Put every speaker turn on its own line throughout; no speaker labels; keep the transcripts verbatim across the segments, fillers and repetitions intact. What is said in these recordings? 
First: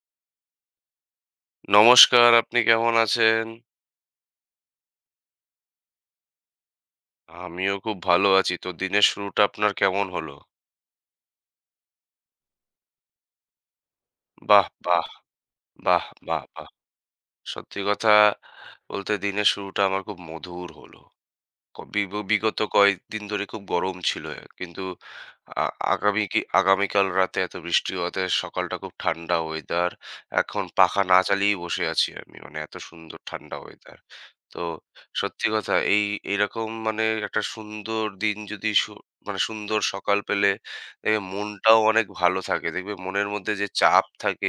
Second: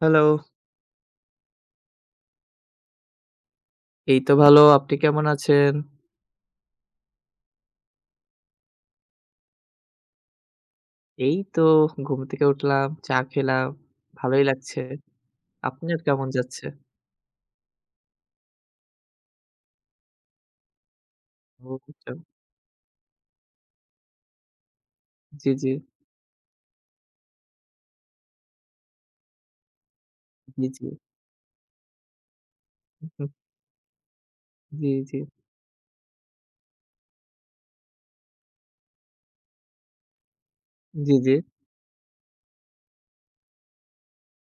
Hello,
নমস্কার, আপনি কেমন আছেন?
এই তো ভালো। আপনি কেমন আছেন?
আমিও খুব ভালো আছি। তো দিনের শুরুটা আপনার কেমন হলো?
এই তো ঘুম থেকে উঠলাম, চা খেলাম। ভালোই
বাহ!
লাগছে।
বাহ!
আপনার
বাহ!
কেমন
বাহ!
যাচ্ছে?
বাহ! সত্যি কথা বলতে দিনের শুরুটা আমার খুব মধুর হলো।
ও
ক
আচ্ছা।
বিব বিগত কয়েকদিন ধরে খুব গরম ছিল। কিন্তু
জি,
আ
জি,
আগামী কি আগামীকাল রাতে এত বৃষ্টি হওয়াতে সকালটা খুব ঠান্ডা ওয়েদার। এখন
জি, জি।
পাখা না চালিয়েই বসে আছি আমি। মানে এত সুন্দর
হুম,
ঠান্ডা ওয়েদার। তো
জি, জি,
সত্যি কথা এই এরকম মানে একটা সুন্দর দিন যদি সু মানে সুন্দর সকাল পেলে
জি,
দেখবে
জি,
মনটাও অনেক ভালো থাকে। দেখবে মনের মধ্যে যে চাপ থাকে,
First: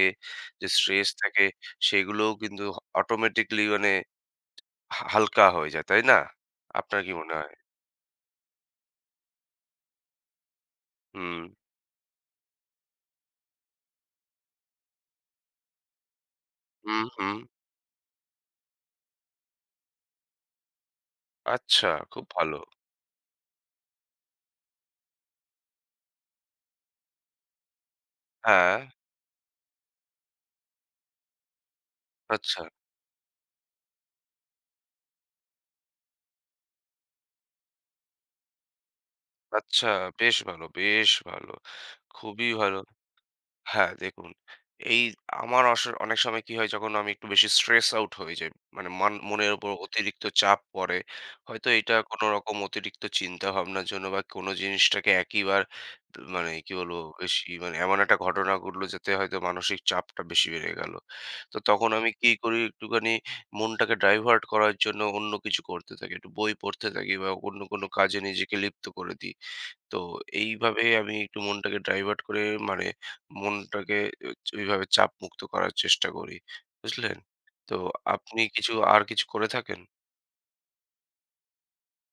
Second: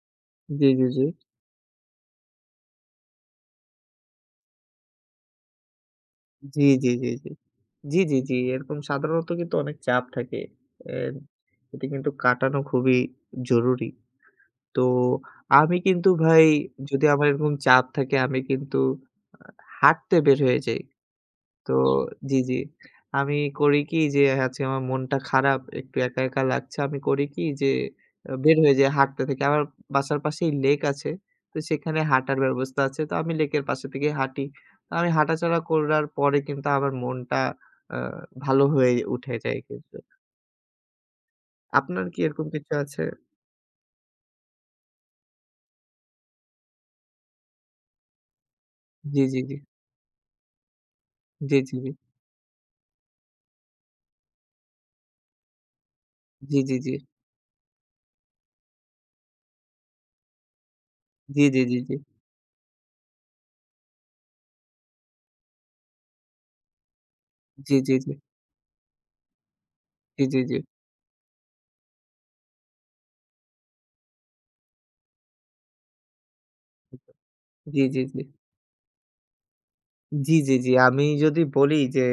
যে
জি, জি, জি, জি,
স্ট্রেস থাকে সেগুলোও কিন্তু অটোমেটিক্যালি মানে হা হালকা হয়ে যায়। তাই না?
জি, জি,
আপনার কি মনে হয়?
জি, জি, জি, জি। এরকম সাধারণত কিন্তু অনেক চাপ থাকে। এর
হুম,
এটি কিন্তু কাটানো খুবই জরুরি। তো আমি কিন্তু ভাই
হুম,
যদি আমার
হুম।
এরকম চাপ থাকে আমি কিন্তু আ হাঁটতে বের হয়ে যাই। তো
আচ্ছা, খুব
জি,
ভালো।
জি। আমি করি কি যে আজকে আমার মনটা খারাপ, একটু একা, একা লাগছে। আমি করি কি যে আ বের হয়ে
হ্যাঁ,
যাই হাঁটতে থেকে। আমার বাসার পাশেই লেক আছে। তো সেখানে হাঁটার
আচ্ছা,
ব্যবস্থা আছে। তো আমি লেকের পাশে থেকে হাঁটি। তো আমি হাঁটাচলা করার পরে কিন্তু আমার মনটা আ ভালো হয়ে উঠে যায়
আচ্ছা।
কিন্তু।
বেশ ভালো, বেশ ভালো।
আপনার কি এরকম
খুবই
কিছু
ভালো।
আছে?
হ্যাঁ, দেখুন, এই আমার অস অনেক সময় কি হয় যখন আমি একটু বেশি স্ট্রেস আউট হয়ে যাই। মানে মান
জি, জি,
মনের
জি।
উপর অতিরিক্ত চাপ পড়ে।
জি,
হয়তো
জি, জি।
এটা কোনরকম অতিরিক্ত চিন্তাভাবনার জন্য বা কোন জিনিসটাকে একইবার মানে
জি,
কি
জি, জি।
বলবো বেশি মানে এমন একটা ঘটনা ঘটলো যাতে হয়তো মানসিক চাপটা বেশি বেড়ে গেল।
জি,
তো
জি, জি,
তখন
জি।
আমি কি করি একটুখানি মনটাকে ডাইভার্ট করার জন্য অন্য কিছু করতে থাকি। একটু বই পড়তে থাকি বা অন্য
জি,
কোন
জি, জি।
কাজে নিজেকে লিপ্ত করে দিই। তো
জি, জি, জি।
এইভাবে আমি একটু মনটাকে ডাইভার্ট করে মানে মনটাকে ওইভাবে চাপ মুক্ত করার চেষ্টা করি। বুঝলেন? তো
জি, জি, জি।
আপনি কিছু আর কিছু করে থাকেন?
জি, জি, জি। আমি যদি বলি যে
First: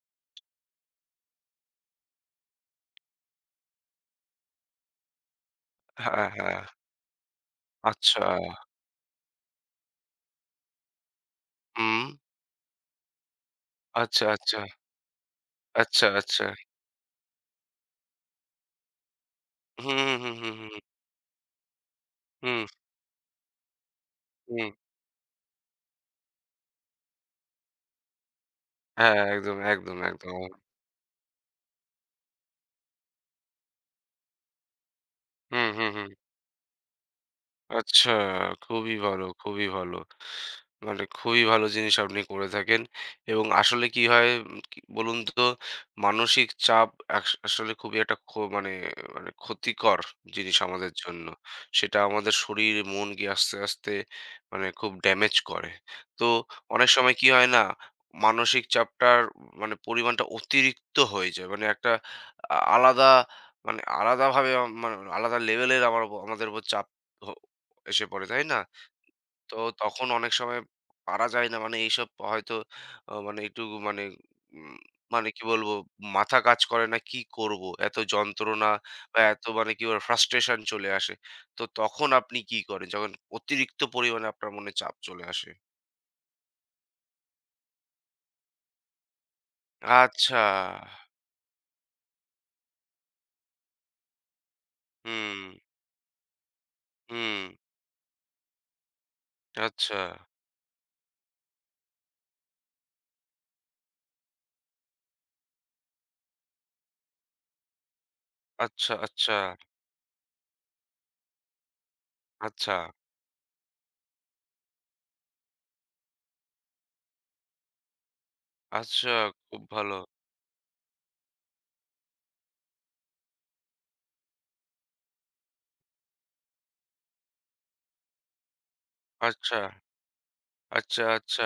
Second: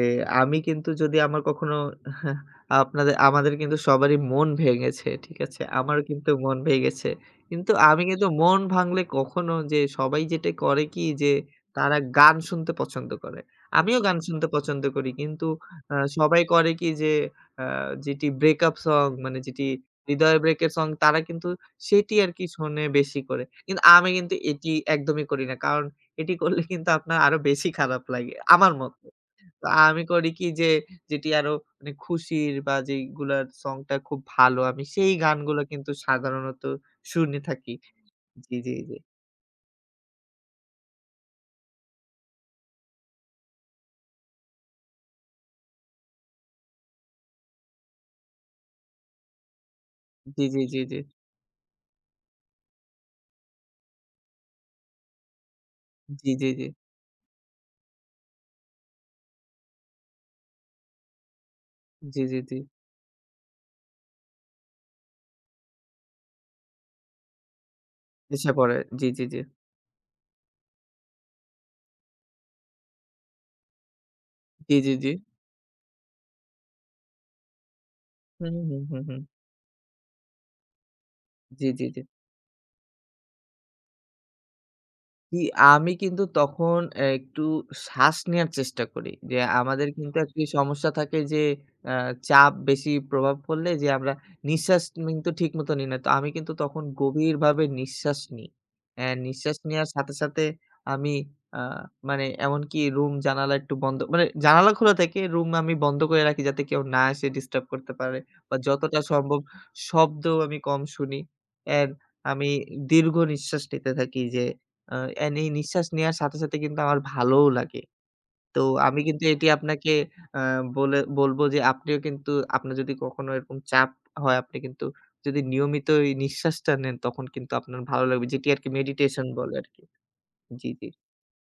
আমি কিন্তু যদি আমার কখনো আপনাদের আমাদের কিন্তু সবারই মন ভেঙেছে, ঠিক আছে? আমারও
হ্যাঁ,
কিন্তু মন
হ্যাঁ।
ভেঙেছে। কিন্তু আমি
আচ্ছা।
কিন্তু মন ভাঙলে কখনো যে সবাই যেটা করে কি যে তারা
হুম।
গান শুনতে পছন্দ করে। আমিও গান
আচ্ছা,
শুনতে
আচ্ছা,
পছন্দ করি। কিন্তু আ
আচ্ছা,
সবাই
আচ্ছা।
করে কি যে আ যেটি ব্রেকআপ সং মানে যেটি
হুম, হুম, হুম,
হৃদয়
হুম,
ব্রেকের
হুম,
সং তারা কিন্তু সেটি আরকি
হুম,
শোনে বেশি করে। কিন্তু আমি কিন্তু
হুম।
এটি একদমই করি না। কারণ এটি করলে কিন্তু আপনার আরো বেশি খারাপ লাগে, আমার মতে।
হ্যাঁ, একদম,
তো
একদম,
আমি করি
একদম।
কি যে, যেটি আরো মানে খুশির বা যেইগুলার সংটা খুব ভালো, আমি সেই গানগুলো
হুম, হুম,
কিন্তু
হুম।
সাধারণত শুনে থাকি।
আচ্ছা,
জি, জি,
খুবই
জি।
ভালো, খুবই ভালো। মানে খুবই ভালো জিনিস আপনি করে থাকেন এবং আসলে কি হয় উম কি বলুন তো, মানসিক চাপ আস আসলে খুবই একটা খো মানে মানে ক্ষতিকর
জি,
জিনিস
জি, জি,
আমাদের
জি।
জন্য। সেটা আমাদের শরীর, মনকে আস্তে, আস্তে মানে খুব ড্যামেজ করে। তো
জি, জি, জি।
অনেক সময় কি হয় না, মানসিক চাপটার মানে পরিমাণটা অতিরিক্ত হয়ে যায়। মানে একটা
জি, জি,
আ
জি।
আলাদা মানে আলাদাভাবে আ মানে আলাদা লেভেলের আমার উপর- আমাদের উপর চাপ হ এসে পড়ে, তাই
এসে
না?
পড়ে। জি, জি, জি।
তো তখন অনেক সময় পারা যায় না। মানে এইসব হয়তো আ মানে একটু মানে উম
জি, জি, জি।
মানে কি বলবো? মাথা কাজ করে না কি করব? এত
হুম,
যন্ত্রণা
হুম, হুম,
বা
হুম।
এত মানে কি বলে ফ্রাস্ট্রেশন চলে আসে। তো
জি, জি, জি।
তখন আপনি কি করেন? যখন অতিরিক্ত পরিমাণে আপনার মনে চাপ চলে
জি,
আসে?
আমি কিন্তু তখন অ্যা একটু শ্বাস নেয়ার চেষ্টা করি। যে আমাদের কিন্তু
আচ্ছা।
একটি সমস্যা থাকে যে আ চাপ বেশি প্রভাব পড়লে যে আমরা নিঃশ্বাস কিন্তু
হুম,
ঠিকমতো নিই না। তো আমি কিন্তু তখন
হুম।
গভীরভাবে নিঃশ্বাস নিই। অ্যা নিঃশ্বাস নেওয়ার
আচ্ছা,
সাথে, সাথে আমি আ মানে এমনকি রুম জানালা একটু বন্ধ মানে জানালা খোলা থাকে রুম আমি বন্ধ করে রাখি যাতে কেউ না এসে ডিস্টার্ব করতে পারে বা
আচ্ছা,
যতটা
আচ্ছা,
সম্ভব শব্দ আমি কম শুনি। অ্যান্ড আমি
আচ্ছা,
দীর্ঘ নিঃশ্বাস নিতে থাকি যে আ এন এই নিঃশ্বাস নেওয়ার সাথে, সাথে কিন্তু আমার ভালোও লাগে। তো আমি
আচ্ছা।
কিন্তু এটি
খুব ভালো।
আপনাকে আ বলে বলবো যে আপনিও কিন্তু আপনার যদি কখনো এরকম চাপ হয়, আপনি কিন্তু যদি নিয়মিত এই নিঃশ্বাসটা নেন তখন কিন্তু আপনার ভালো লাগবে। যেটি আরকি মেডিটেশন বলে
আচ্ছা,
আরকি। জি, জি।
আচ্ছা, আচ্ছা।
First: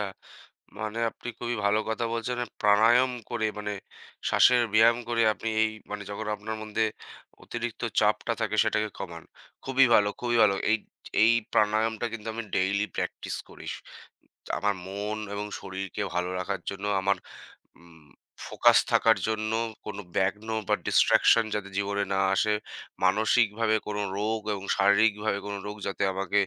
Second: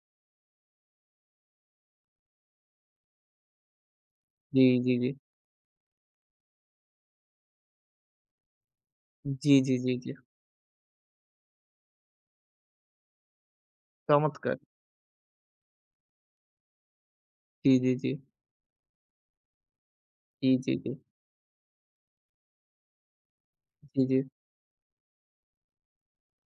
মানে আপনি খুবই ভালো কথা বলছেন। মানে প্রাণায়াম করে মানে শ্বাসের
জি, জি,
ব্যায়াম
জি।
করে আপনি এই মানে যখন আপনার মধ্যে অতিরিক্ত চাপটা থাকে সেটাকে কমান।
জি, জি,
খুবই
জি,
ভালো,
জি।
খুবই ভালো। এই এই প্রাণায়ামটা কিন্তু আমি ডেইলি প্র্যাকটিস করি।
চমৎকার।
আমার মন এবং শরীরকে ভালো রাখার জন্য আমার
জি, জি,
উম
জি।
ফোকাস থাকার জন্য কোনো ব্যাঘ্ন
জি, জি,
বা
জি।
ডিস্ট্রাকশন যাতে জীবনে না আসে। মানসিকভাবে কোনো
জি, জি।
রোগ এবং শারীরিকভাবে কোনো রোগ যাতে আমাকে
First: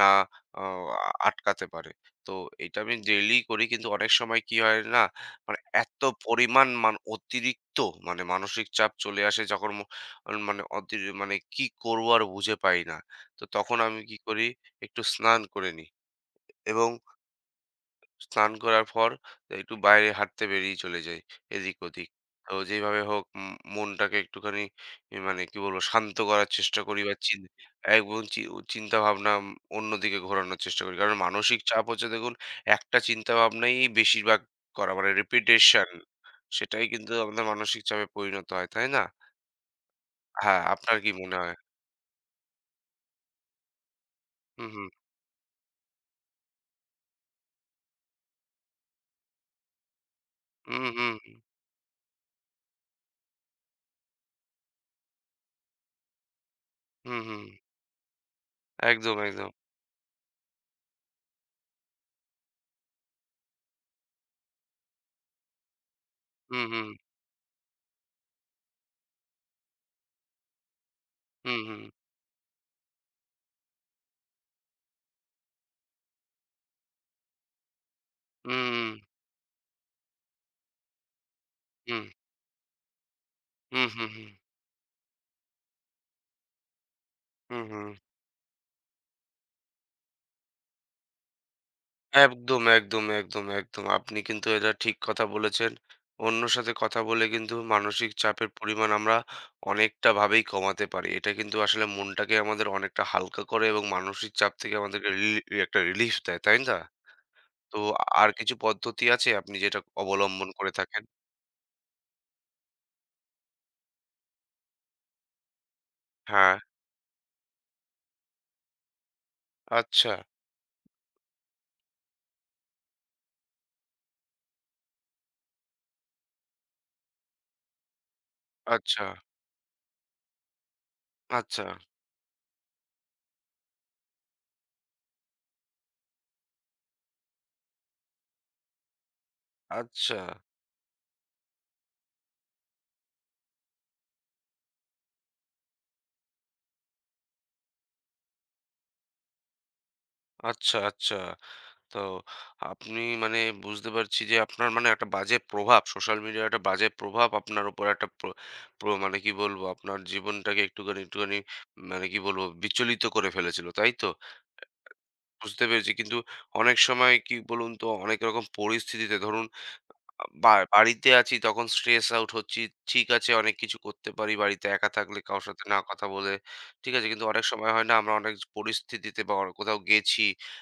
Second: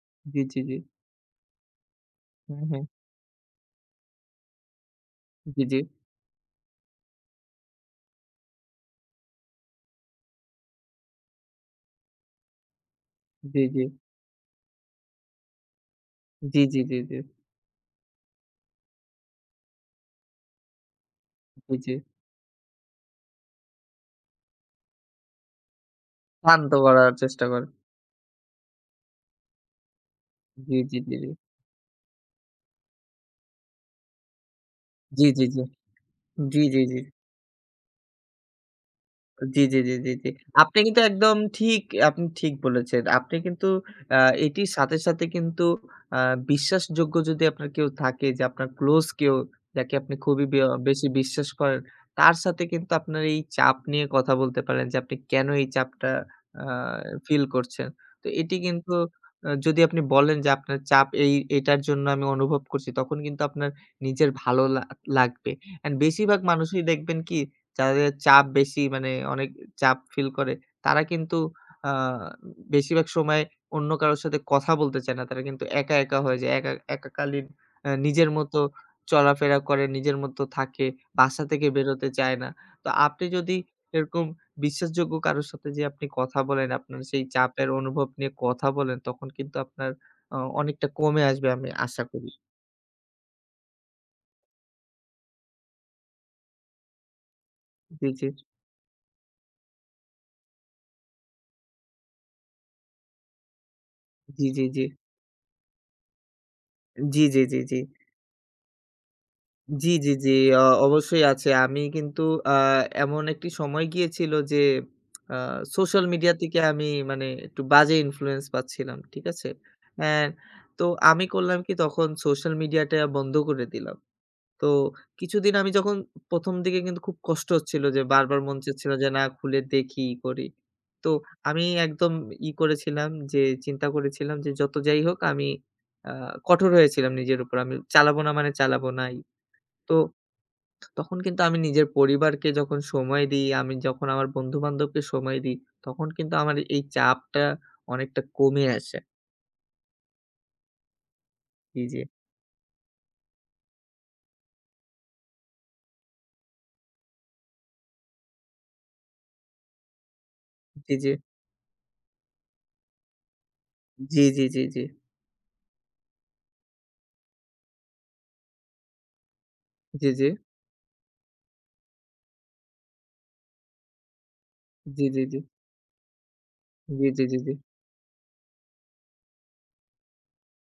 না
জি, জি, জি।
আহ, আ আটকাতে পারে। তো
হুম,
এটা
হুম।
আমি ডেইলি করি কিন্তু অনেক সময় কি হয় না মানে
জি, জি।
এত পরিমাণ মান অতিরিক্ত মানে মানসিক চাপ চলে আসে যখন ম মানে অতি মানে কি করব আর বুঝে পাই না। তো
জি,
তখন
জি।
আমি কি করি একটু স্নান করে নিই
জি, জি,
এবং
জি, জি।
স্নান করার পর একটু বাইরে হাঁটতে বেরিয়ে চলে যাই এদিক
জি, জি।
ওদিক। তো যেইভাবে হোক উম মনটাকে একটুখানি ই মানে কি বলবো শান্ত করার
শান্ত
চেষ্টা করি
করার
বা চিন
চেষ্টা করেন।
এবং চি চিন্তা ভাবনা উম অন্যদিকে ঘোরানোর
জি,
চেষ্টা করি।
জি, জি,
কারণ
জি।
মানসিক চাপ হচ্ছে দেখুন একটা চিন্তা ভাবনাই বেশিরভাগ করা মানে
জি, জি, জি।
রিপিটেশন
জি, জি,
সেটাই
জি।
কিন্তু আমাদের মানসিক চাপে পরিণত হয়, তাই না?
জি, জি, জি, জি, জি।
হ্যাঁ,
আপনি
আপনার
কিন্তু
কি মনে
একদম
হয়?
ঠিক আপনি ঠিক বলেছেন। আপনি কিন্তু আ
হুম,
এটির
হুম।
সাথে, সাথে কিন্তু আ বিশ্বাসযোগ্য যদি আপনার কেউ থাকে যে আপনার ক্লোজ কেউ যাকে আপনি খুবই বে
হুম,
বেশি
হুম,
বিশ্বাস করেন, তার সাথে কিন্তু আপনার এই চাপ নিয়ে কথা বলতে পারেন যে আপনি কেন এই চাপটা আ
হুম, হুম।
ফিল করছেন। তো এটি কিন্তু
একদম, একদম।
আ যদি আপনি বলেন যে আপনার চাপ এই এটার জন্য আমি অনুভব করছি তখন কিন্তু আপনার নিজের ভালো লা লাগবে। অ্যান্ড বেশিরভাগ
হুম,
মানুষই
হুম,
দেখবেন কি যাদের চাপ বেশি মানে অনেক চাপ ফিল করে, তারা কিন্তু
হুম, হুম।
আ বেশিরভাগ সময় অন্য কারো সাথে কথা বলতে চায় না। তারা কিন্তু একা, একা হয়ে যায়। একা একাকালীন আ নিজের মতো
হুম, হুম,
চলাফেরা করে, নিজের মতো থাকে, বাসা থেকে
হুম,
বেরোতে চায় না। তো আপনি যদি
হুম, হুম,
এরকম বিশ্বাসযোগ্য কারো সাথে যে আপনি কথা বলেন, আপনার সেই
হুম,
চাপের
হুম।
অনুভব নিয়ে কথা বলেন, তখন কিন্তু আপনার অ অনেকটা কমে আসবে আমি আশা করি।
একদম, একদম, একদম, একদম। আপনি কিন্তু এটা ঠিক কথা বলেছেন। অন্যর সাথে কথা বলে কিন্তু
জি,
মানসিক
জি,
চাপের পরিমাণ আমরা অনেকটা ভাবেই কমাতে পারি। এটা কিন্তু আসলে মনটাকে আমাদের অনেকটা হালকা করে এবং মানসিক
জি,
চাপ
জি,
থেকে
জি,
আমাদেরকে রিলি একটা রিলিফ দেয়, তাই না?
জি, জি, জি,
তো
জি।
আর কিছু পদ্ধতি আছে আপনি যেটা
জি, জি, জি।
অবলম্বন
অ
করে থাকেন?
অবশ্যই আছে। আমি কিন্তু আ এমন একটি সময় গিয়েছিল যে আ সোশ্যাল মিডিয়া
হ্যাঁ।
থেকে আমি মানে একটু বাজে ইনফ্লুয়েন্স পাচ্ছিলাম। ঠিক আছে?
আচ্ছা,
হ্যাঁ, তো আমি করলাম কি তখন সোশ্যাল মিডিয়াটা বন্ধ করে দিলাম। তো কিছুদিন আমি যখন ১ম দিকে কিন্তু খুব কষ্ট হচ্ছিল যে বারবার মন চাচ্ছিল
আচ্ছা,
যে না খুলে দেখি, ই করি। তো
আচ্ছা,
আমি একদম ই করেছিলাম যে চিন্তা করেছিলাম যে যত যাই হোক আমি আ কঠোর হয়েছিলাম নিজের উপর। আমি চালাবো না মানে চালাবো নাই। তো
আচ্ছা,
তখন কিন্তু আমি নিজের পরিবারকে যখন সময় দিই, আমি যখন আমার বন্ধু-বান্ধবকে সময় দিই, তখন কিন্তু আমার এই চাপটা অনেকটা কমে আসে।
আচ্ছা, আচ্ছা।
জি,
তো
জি।
আপনি মানে বুঝতে পারছি যে আপনার মানে একটা বাজে প্রভাব সোশ্যাল মিডিয়ার একটা বাজে প্রভাব আপনার উপর একটা প্র- প্র- মানে কি বলবো আপনার জীবনটাকে
জি,
একটুখানি
জি।
একটুখানি মানে কি বলবো বিচলিত করে ফেলেছিল তাই তো
জি, জি, জি, জি।
বুঝতে পেরেছি কিন্তু অনেক সময় কি বলুন তো অনেক রকম পরিস্থিতিতে ধরুন
জি,
আ
জি।
বা বাড়িতে আছি তখন স্ট্রেস আউট হচ্ছি। ঠিক আছে অনেক কিছু করতে পারি বাড়িতে একা
জি,
থাকলে
জি, জি।
কারো সাথে না কথা বলে। ঠিক
জি,
আছে?
জি,
কিন্তু
জি,
অনেক
জি।
সময় হয় না আমরা অনেক পরিস্থিতিতে বা অনেক কোথাও গেছি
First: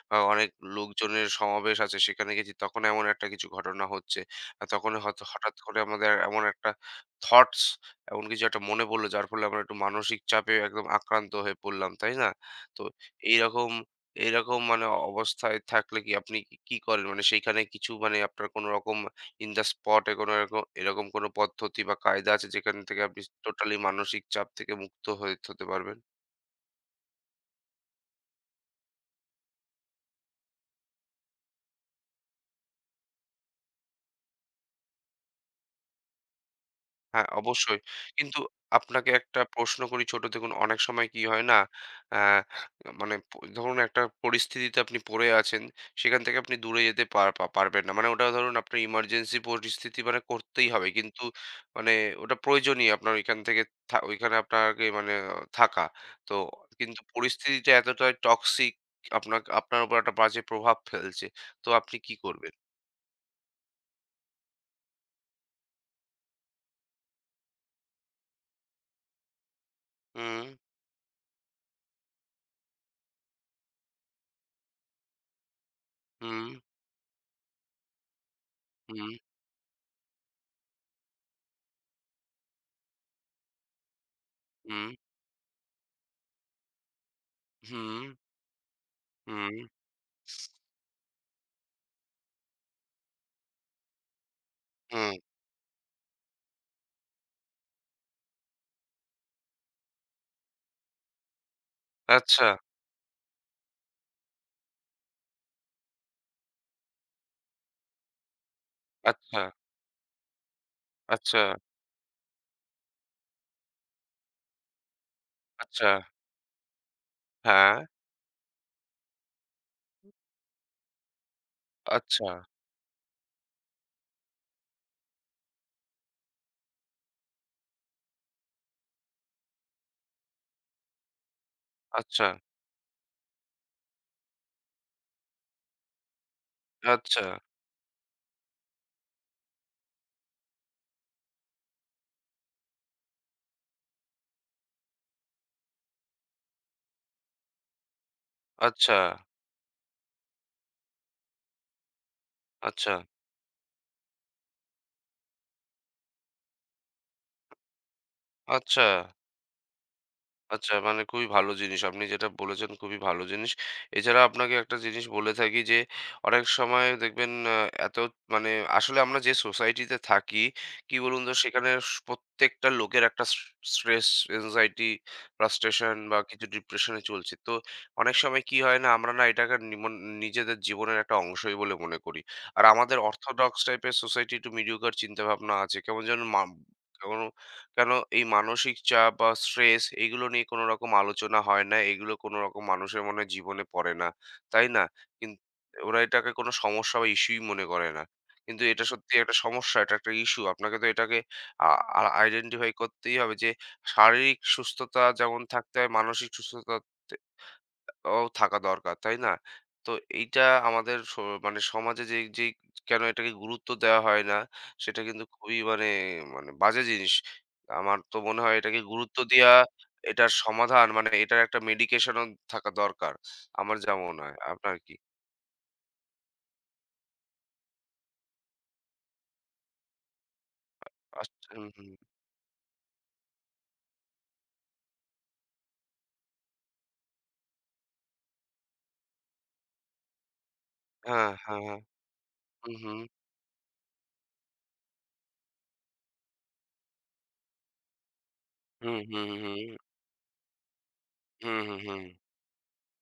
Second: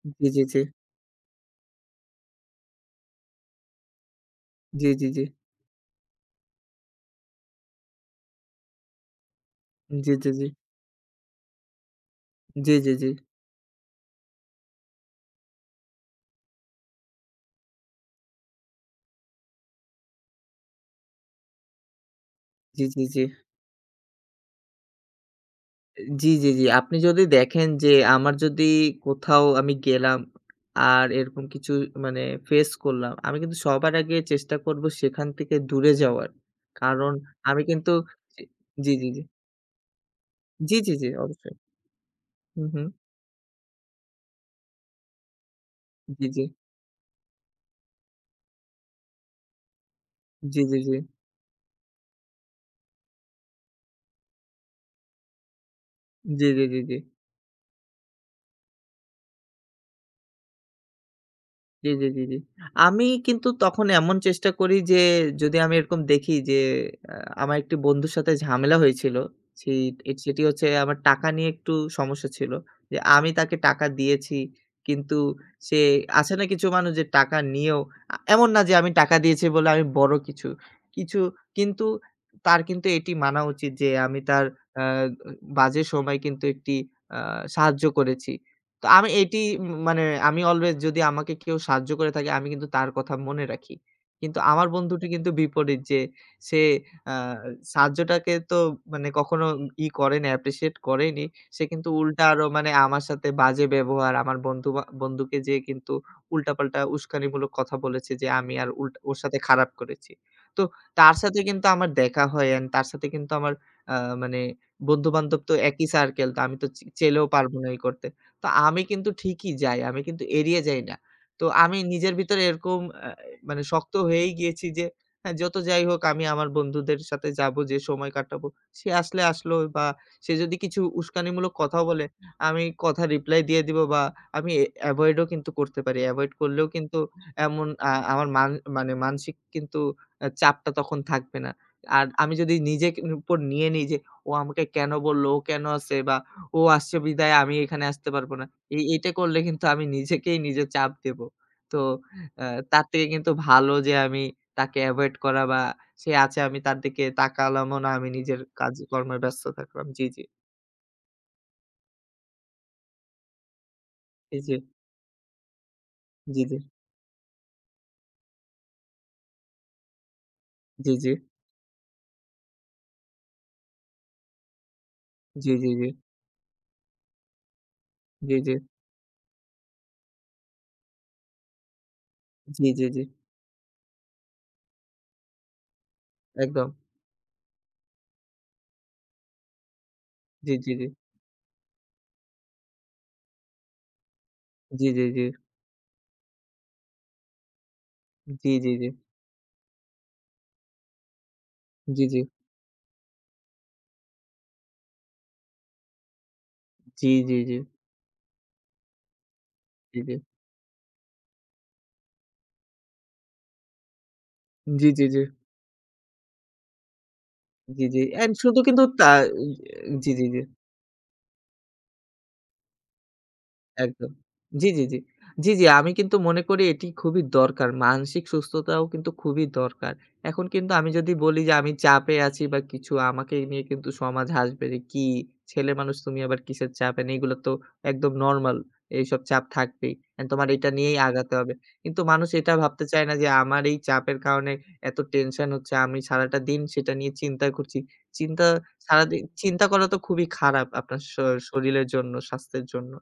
বা অনেক লোকজনের সমাবেশ আছে সেখানে গেছি তখন এমন একটা কিছু ঘটনা হচ্ছে। আর
জি,
তখন
জি, জি।
হয়তো হঠাৎ করে আমাদের এমন একটা থটস এমন কিছু একটা মনে পড়লো যার ফলে আমরা একটু
জি,
মানসিক
জি, জি।
চাপে একদম আক্রান্ত হয়ে পড়লাম। তাই না?
জি, জি,
তো
জি। জি, জি, জি।
এইরকম এইরকম মানে অবস্থায় থাকলে কি আপনি কি কি করেন? মানে সেইখানে কিছু মানে আপনার কোনরকম ইন দ্য স্পট এ কোনো এরকম এরকম কোনো পদ্ধতি বা কায়দা আছে যেখান
জি,
থেকে
জি,
আপনি
জি।
টোটালি মানসিক চাপ থেকে মুক্ত হয়ে হতে পারবেন?
জি, জি, জি। আপনি যদি দেখেন যে আমার যদি কোথাও আমি গেলাম আর এরকম কিছু মানে ফেস করলাম, আমি কিন্তু সবার আগে চেষ্টা করব সেখান থেকে দূরে যাওয়ার। কারণ
হ্যাঁ,
আমি
অবশ্যই।
কিন্তু
কিন্তু
জি, জি,
আপনাকে
জি,
একটা প্রশ্ন করি ছোট দেখুন
জি,
অনেক
জি,
সময়
জি,
কি হয়
অবশ্যই।
না? আ
হুম, হুম।
মানে প ধরুন একটা পরিস্থিতিতে আপনি পড়ে আছেন, সেখান
জি,
থেকে
জি,
আপনি দূরে যেতে পার পা পারবেন না। মানে ওটা ধরুন আপনার ইমার্জেন্সি পরিস্থিতি মানে
জি,
করতেই
জি,
হবে।
জি,
কিন্তু মানে ওটা প্রয়োজনীয় আপনার ওইখান থেকে থা ওইখানে আপনাকে মানে থাকা। তো
জি, জি, জি, জি।
কিন্তু পরিস্থিতিটা এতটাই টক্সিক আপনার আপনার উপর একটা বাজে প্রভাব ফেলছে। তো
জি,
আপনি
জি,
কি
জি, জি।
করবেন?
আমি কিন্তু তখন এমন চেষ্টা করি যে যদি আমি এরকম দেখি যে আ আমার একটি বন্ধুর সাথে ঝামেলা হয়েছিল। সেই এ সেটি
হুম,
হচ্ছে আমার টাকা নিয়ে একটু সমস্যা ছিল। যে আমি তাকে টাকা দিয়েছি কিন্তু সে আছে
হুম,
না কিছু মানুষ যে টাকা নিয়েও আ এমন না যে আমি
হুম,
টাকা দিয়েছি বলে আমি বড় কিছু, কিছু কিন্তু তার কিন্তু এটি মানা উচিত যে আমি তার আ
হুম,
বাজে সময় কিন্তু একটি আ সাহায্য
হুম,
করেছি। তো আমি এটি
হুম, হুম,
উম মানে আমি অলওয়েজ যদি আমাকে কেউ সাহায্য করে থাকে আমি কিন্তু তার কথা মনে রাখি। কিন্তু আমার বন্ধুটি
হুম।
কিন্তু বিপরীত যে সে আ সাহায্যটাকে তো মানে কখনো ই করে নাই, অ্যাপ্রিশিয়েট করেনি। সে কিন্তু উল্টা আরো
আচ্ছা,
মানে আমার সাথে বাজে ব্যবহার, আমার বন্ধু বা বন্ধুকে যেয়ে কিন্তু উল্টাপাল্টা উস্কানিমূলক কথা বলেছে যে আমি আর উল্টা ওর সাথে
আচ্ছা,
খারাপ করেছি। তো তার
আচ্ছা,
সাথে কিন্তু আমার দেখা হয় অ্যান্ড তার সাথে কিন্তু আমার আ মানে বন্ধু-বান্ধব তো
আচ্ছা,
একই সার্কেল। তো আমি তো চি চেলেও পারব না
হ্যাঁ,
ই করতে। তো আমি কিন্তু ঠিকই যাই। আমি কিন্তু এড়িয়ে যাই না। তো আমি নিজের
আচ্ছা,
ভিতরে এরকম আ মানে শক্ত হয়েই গিয়েছি যে হ্যাঁ, যত যাই হোক আমি আমার বন্ধুদের সাথে যাবো, যে সময় কাটাবো। সে আসলে আসলো বা সে যদি কিছু উস্কানিমূলক কথাও বলে,
আচ্ছা,
আমি কথা রিপ্লাই দিয়ে দিব বা আমি এ এভয়েড ও কিন্তু করতে পারি। এভয়েড করলেও কিন্তু
আচ্ছা,
এমন আ আমার মান মানে মানসিক কিন্তু আ চাপটা তখন থাকবে না। আর আমি যদি নিজের উপর নিয়ে নিই যে ও আমাকে কেন বলল? ও কেন আছে? বা ও আসছে বিধায় আমি এখানে আসতে পারব না। এই
আচ্ছা,
এইটা করলে কিন্তু আমি নিজেকেই নিজে চাপ দেব। তো আ তার
আচ্ছা,
থেকে কিন্তু ভালো যে আমি তাকে এভয়েড করা বা সে আছে আমি তার দিকে তাকালামও না, আমি নিজের
আচ্ছা।
কাজকর্মে ব্যস্ত থাকলাম। জি, জি,
আচ্ছা মানে খুবই ভালো জিনিস। আপনি যেটা বলেছেন খুবই ভালো জিনিস। এছাড়া
জি, জি,
আপনাকে একটা জিনিস বলে থাকি যে
জি,
অনেক
জি,
সময় দেখবেন আ এত মানে আসলে আমরা যে সোসাইটিতে থাকি কি
জি,
বলুন তো সেখানে স প্রত্যেকটা লোকের একটা স স্ট্রেস, অ্যাংজাইটি,
জি, জি, জি,
ফ্রাস্ট্রেশন বা কিছু ডিপ্রেশনে চলছে। তো অনেক সময়
জি,
কি হয় না আমরা না এটাকে নিমন নিজেদের জীবনের একটা অংশই বলে মনে করি। আর
জি, জি,
আমাদের
জি,
অর্থোডক্স টাইপের সোসাইটি একটু mediocre চিন্তাভাবনা আছে। কেমন যেন
একদম।
মা কেন এই মানসিক চাপ বা স্ট্রেস এগুলো নিয়ে
জি,
কোনো
জি, জি,
রকম আলোচনা হয় না। এগুলো কোনো রকম মানুষের মনে হয় জীবনে পড়ে না। তাই না?
জি, জি, জি,
কিন ওরা এটাকে কোনো সমস্যা বা ইস্যুই মনে করে না।
জি,
কিন্তু
জি,
এটা সত্যি একটা সমস্যা, এটা একটা ইস্যু। আপনাকে তো এটাকে আ
জি,
আ
জি, জি,
আইডেন্টিফাই করতেই হবে যে শারীরিক সুস্থতা যেমন থাকতে হয়, মানসিক সুস্থতা
জি, জি, জি, জি, জি,
ও থাকা দরকার, তাই না? তো
জি,
এইটা আমাদের স মানে সমাজে যেই যেই কেন এটাকে গুরুত্ব দেওয়া হয় না, সেটা
জি,
কিন্তু খুবই মানে মানে বাজে জিনিস।
জি, জি,
আমার
জি,
তো
অ্যান্ড
মনে হয়
শুধু
এটাকে
কিন্তু তা
গুরুত্ব দেয়া,
জি, জি,
এটার
জি।
সমাধান মানে এটার একটা মেডিকেশন ও থাকা দরকার। আমার যা
একদম।
মনে হয়।
জি,
আপনার
জি,
কি?
জি। জি, জি, আমি কিন্তু মনে করি এটি খুবই দরকার। মানসিক সুস্থতাও কিন্তু খুবই দরকার। এখন কিন্তু আমি যদি বলি
আচ্ছা
যে
হুম,
আমি
হুম।
চাপে আছি বা কিছু আমাকে নিয়ে কিন্তু সমাজ হাসবে যে, "কি ছেলেমানুষ তুমি আবার কিসের চাপ এনে এগুলো তো একদম নরমাল। এইসব চাপ থাকবেই। এন্ড তোমার এটা নিয়েই
হ্যাঁ,
আগাতে হবে।"
হ্যাঁ, হ্যাঁ।
কিন্তু মানুষ এটা
হুম,
ভাবতে
হুম।
চায় না যে আমার এই চাপের কারণে এত টেনশন হচ্ছে। আমি সারাটা দিন সেটা নিয়ে চিন্তা করছি। চিন্তা
হুম,
সারাদিন
হুম,
চিন্তা
হুম,
করা তো খুবই খারাপ আপনার শ
হুম, হুম,
শরীরের
হুম।
জন্য, স্বাস্থ্যের জন্য।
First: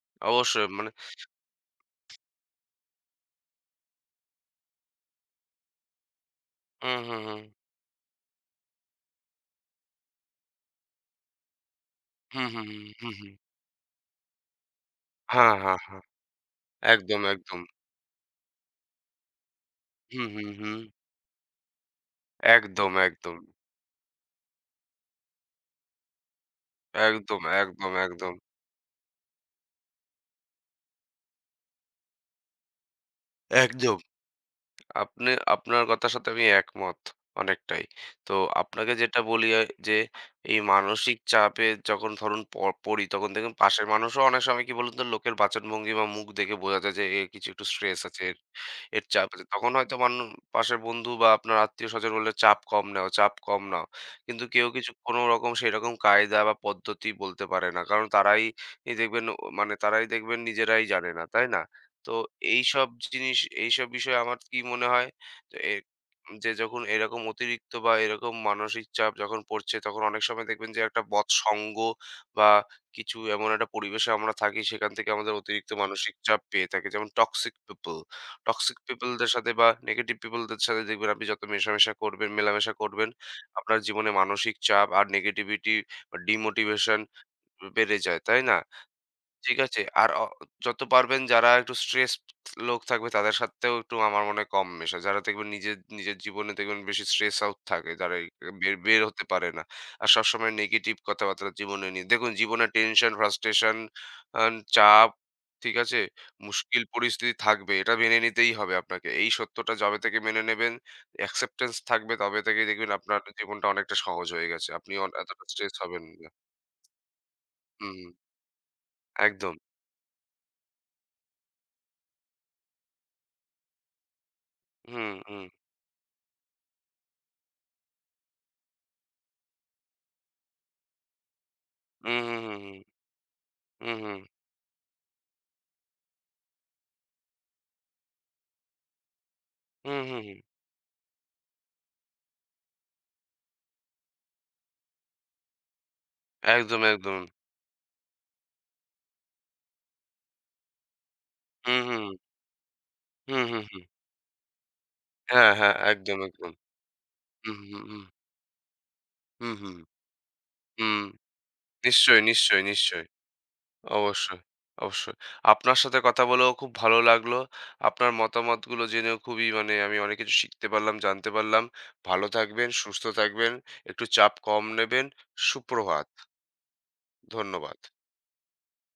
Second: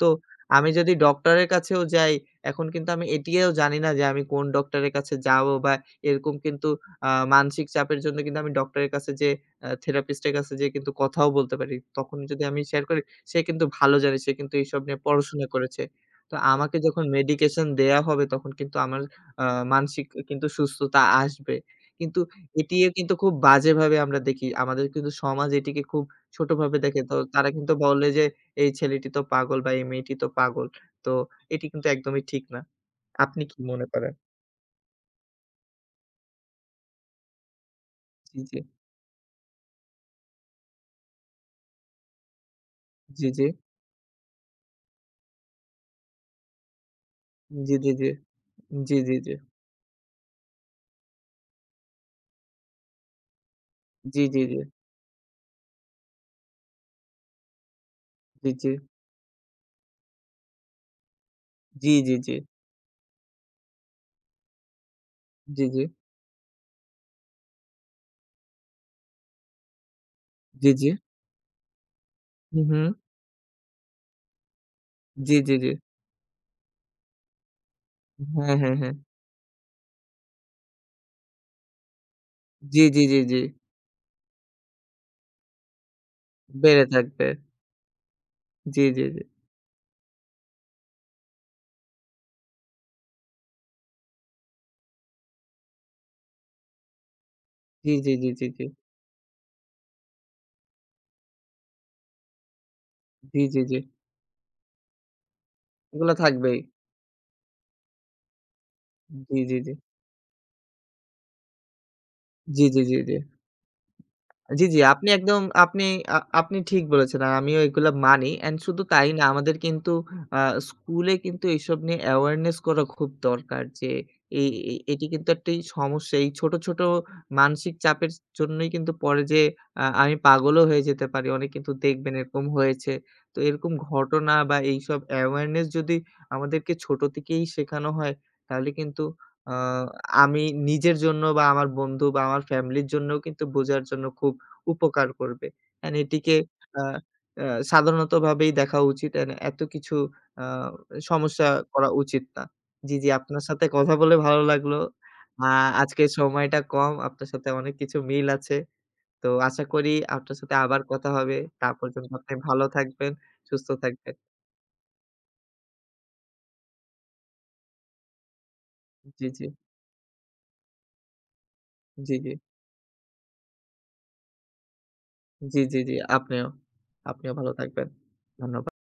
তো
অবশ্যই
আমি
মানে
যদি ডক্টরের কাছেও যাই, এখন কিন্তু আমি এটিও জানি না যে আমি কোন ডক্টরের কাছে যাবো বা এরকম কিন্তু
হুম,
আ
হুম, হুম।
মানসিক চাপের জন্য কিন্তু আমি ডক্টরের কাছে যেয়ে আ থেরাপিস্টের কাছে যেয়ে কিন্তু কথাও বলতে পারি। তখন যদি
হুম,
আমি
হুম,
শেয়ার
হুম,
করি,
হুম, হুম।
সে কিন্তু ভালো জানে, সে কিন্তু এইসব নিয়ে পড়াশোনা
হ্যাঁ, হ্যাঁ,
করেছে।
হ্যাঁ।
তো আমাকে যখন
একদম, একদম।
মেডিকেশন দেয়া হবে তখন কিন্তু আমার আ মানসিক
হুম,
কিন্তু
হুম, হুম।
সুস্থতা আসবে। কিন্তু এটিও
একদম,
কিন্তু খুব
একদম।
বাজেভাবে আমরা দেখি। আমাদের কিন্তু সমাজ এটিকে খুব ছোটভাবে দেখে। তো
একদম,
তারা কিন্তু
একদম,
বলে যে
একদম,
এই ছেলেটি তো পাগল বা এই মেয়েটি তো পাগল। তো এটি কিন্তু একদমই ঠিক না। আপনি কি মনে
একদম।
করেন?
আপনি আপনার কথার সাথে আমি একমত অনেকটাই। তো
জি, জি,
আপনাকে যেটা বলি আ যে এই মানসিক চাপে যখন ধরুন প পড়ি
জি,
তখন
জি,
দেখবেন পাশের মানুষও অনেক সময় কি বলুন তো লোকের বাচনভঙ্গি বা মুখ দেখে বোঝা যায় যে এর কিছু একটু
জি, জি,
স্ট্রেস
জি,
আছে।
জি, জি,
এর
জি,
চাপ
জি,
আছে। তখন হয়তো মানু পাশের বন্ধু বা আপনার আত্মীয়স্বজন বললে, "চাপ কম নাও, চাপ কম নাও।"
জি, জি,
কিন্তু
জি,
কেউ কিছু কোনো রকম সেরকম কায়দা বা পদ্ধতি বলতে পারে না। কারণ তারাই ই দেখবেন ও মানে তারাই দেখবেন নিজেরাই জানে না, তাই না? তো
জি,
এইসব জিনিস, এইসব বিষয়ে আমার কি মনে হয় যে এ
জি,
যে যখন এরকম অতিরিক্ত বা এরকম মানসিক চাপ যখন পড়ছে, তখন অনেক সময় দেখবেন
জি,
যে
জি,
একটা বৎসঙ্গ বা
হু, হু,
কিছু এমন একটা পরিবেশে আমরা থাকি, সেখান থেকে আমাদের
জি, জি, জি,
অতিরিক্ত মানসিক চাপ পেয়ে থাকি। যেমন টক্সিক পিপল।
হ্যাঁ, হ্যাঁ,
টক্সিক
হ্যাঁ,
পিপলদের সাথে বা নেগেটিভ পিপলদের সাথে দেখবেন আপনি যত মেশামেশা করবেন, মেলামেশা
জি, জি,
করবেন,
জি, জি,
আপনার জীবনে মানসিক চাপ আর নেগেটিভিটি বা
বেড়ে
ডিমোটিভেশন
থাকবে।
বেড়ে যায়, তাই না?
জি, জি, জি,
ঠিক আছে। আর অ যত পারবেন যারা একটু স্ট্রেসড লোক থাকবে তাদের সাথেও একটু আমার মনে হয় কম মেশা। যারা দেখবেন নিজের, নিজের জীবনে দেখবেন বেশি স্ট্রেস আউট থাকে।
জি, জি,
যারা এই
জি, জি, জি,
বের, বের হতে পারে না। আর সবসময় নেগেটিভ কথাবার্তা জীবনে নিয়ে। দেখুন জীবনে টেনশন,
জি, জি,
ফ্রাস্ট্রেশন,
জি,
আন চাপ, ঠিক আছে?
এগুলো থাকবেই।
মুশকিল পরিস্থিতি থাকবে। এটা মেনে নিতেই হবে আপনাকে। এই
জি, জি, জি,
সত্যটা যবে থেকে মেনে নেবেন, অ্যাকসেপ্টেন্স থাকবে তবে
জি,
থেকেই
জি,
দেখবেন
জি, জি।
আপনার জীবনটা অনেকটা সহজ হয়ে
জি,
গেছে।
জি।
আপনি
আপনি
অন
একদম
এতটা স্ট্রেস
আপনি
হবেন
আ
না।
আপনি ঠিক বলেছেন। আর আমিও এগুলা
হুম,
মানি। অ্যান্ড শুধু তাই না
একদম।
আমাদের কিন্তু আ স্কুলে কিন্তু এইসব নিয়ে awareness করা খুব দরকার যে এই এ এটি
হুম,
কিন্তু
হুম।
একটি সমস্যা। এই ছোট, ছোট মানসিক চাপের জন্যই কিন্তু পরে যে আ আমি পাগলও হয়ে যেতে পারি। অনেক কিন্তু দেখবেন
হুম, হুম,
এরকম
হুম,
হয়েছে। তো এরকম
হুম, হুম,
ঘটনা বা এইসব awareness যদি আমাদেরকে ছোট থেকেই শেখানো হয় তাহলে কিন্তু আ
হুম, হুম, হুম।
আমি নিজের জন্য বা আমার বন্ধু বা আমার ফ্যামিলির জন্যও কিন্তু বোঝার জন্য খুব উপকার করবে। And এটিকে
একদম,
আ
একদম।
আ সাধারণতভাবেই দেখা উচিত। And এত কিছু আ সমস্যা
হুম,
করা
হুম,
উচিত না। জি, জি,
হুম,
আপনার
হুম,
সাথে
হুম।
কথা বলে ভালো লাগলো। আ
হ্যাঁ, হ্যাঁ,
আজকের
একদম, একদম।
সময়টা কম। আপনার সাথে
হুম,
অনেক
হুম,
কিছু
হুম,
মিল আছে। তো
হুম,
আশা
হুম,
করি আপনার সাথে আবার
হুম।
কথা হবে। তা পর্যন্ত
নিশ্চয়ই,
আপনি
নিশ্চয়ই,
ভালো
নিশ্চয়ই।
থাকবেন, সুস্থ থাকবেন।
অবশ্যই, অবশ্যই। আপনার সাথে কথা বলেও খুব ভালো লাগলো। আপনার মতামতগুলো জেনেও
জি, জি,
খুবই মানে আমি অনেক কিছু শিখতে পারলাম, জানতে পারলাম।
জি,
ভালো
জি,
থাকবেন, সুস্থ থাকবেন, একটু চাপ কম নেবেন।
জি, জি, জি,
সুপ্রভাত।
আপনিও। আপনিও ভালো
ধন্যবাদ।
থাকবেন। ধন্যবাদ।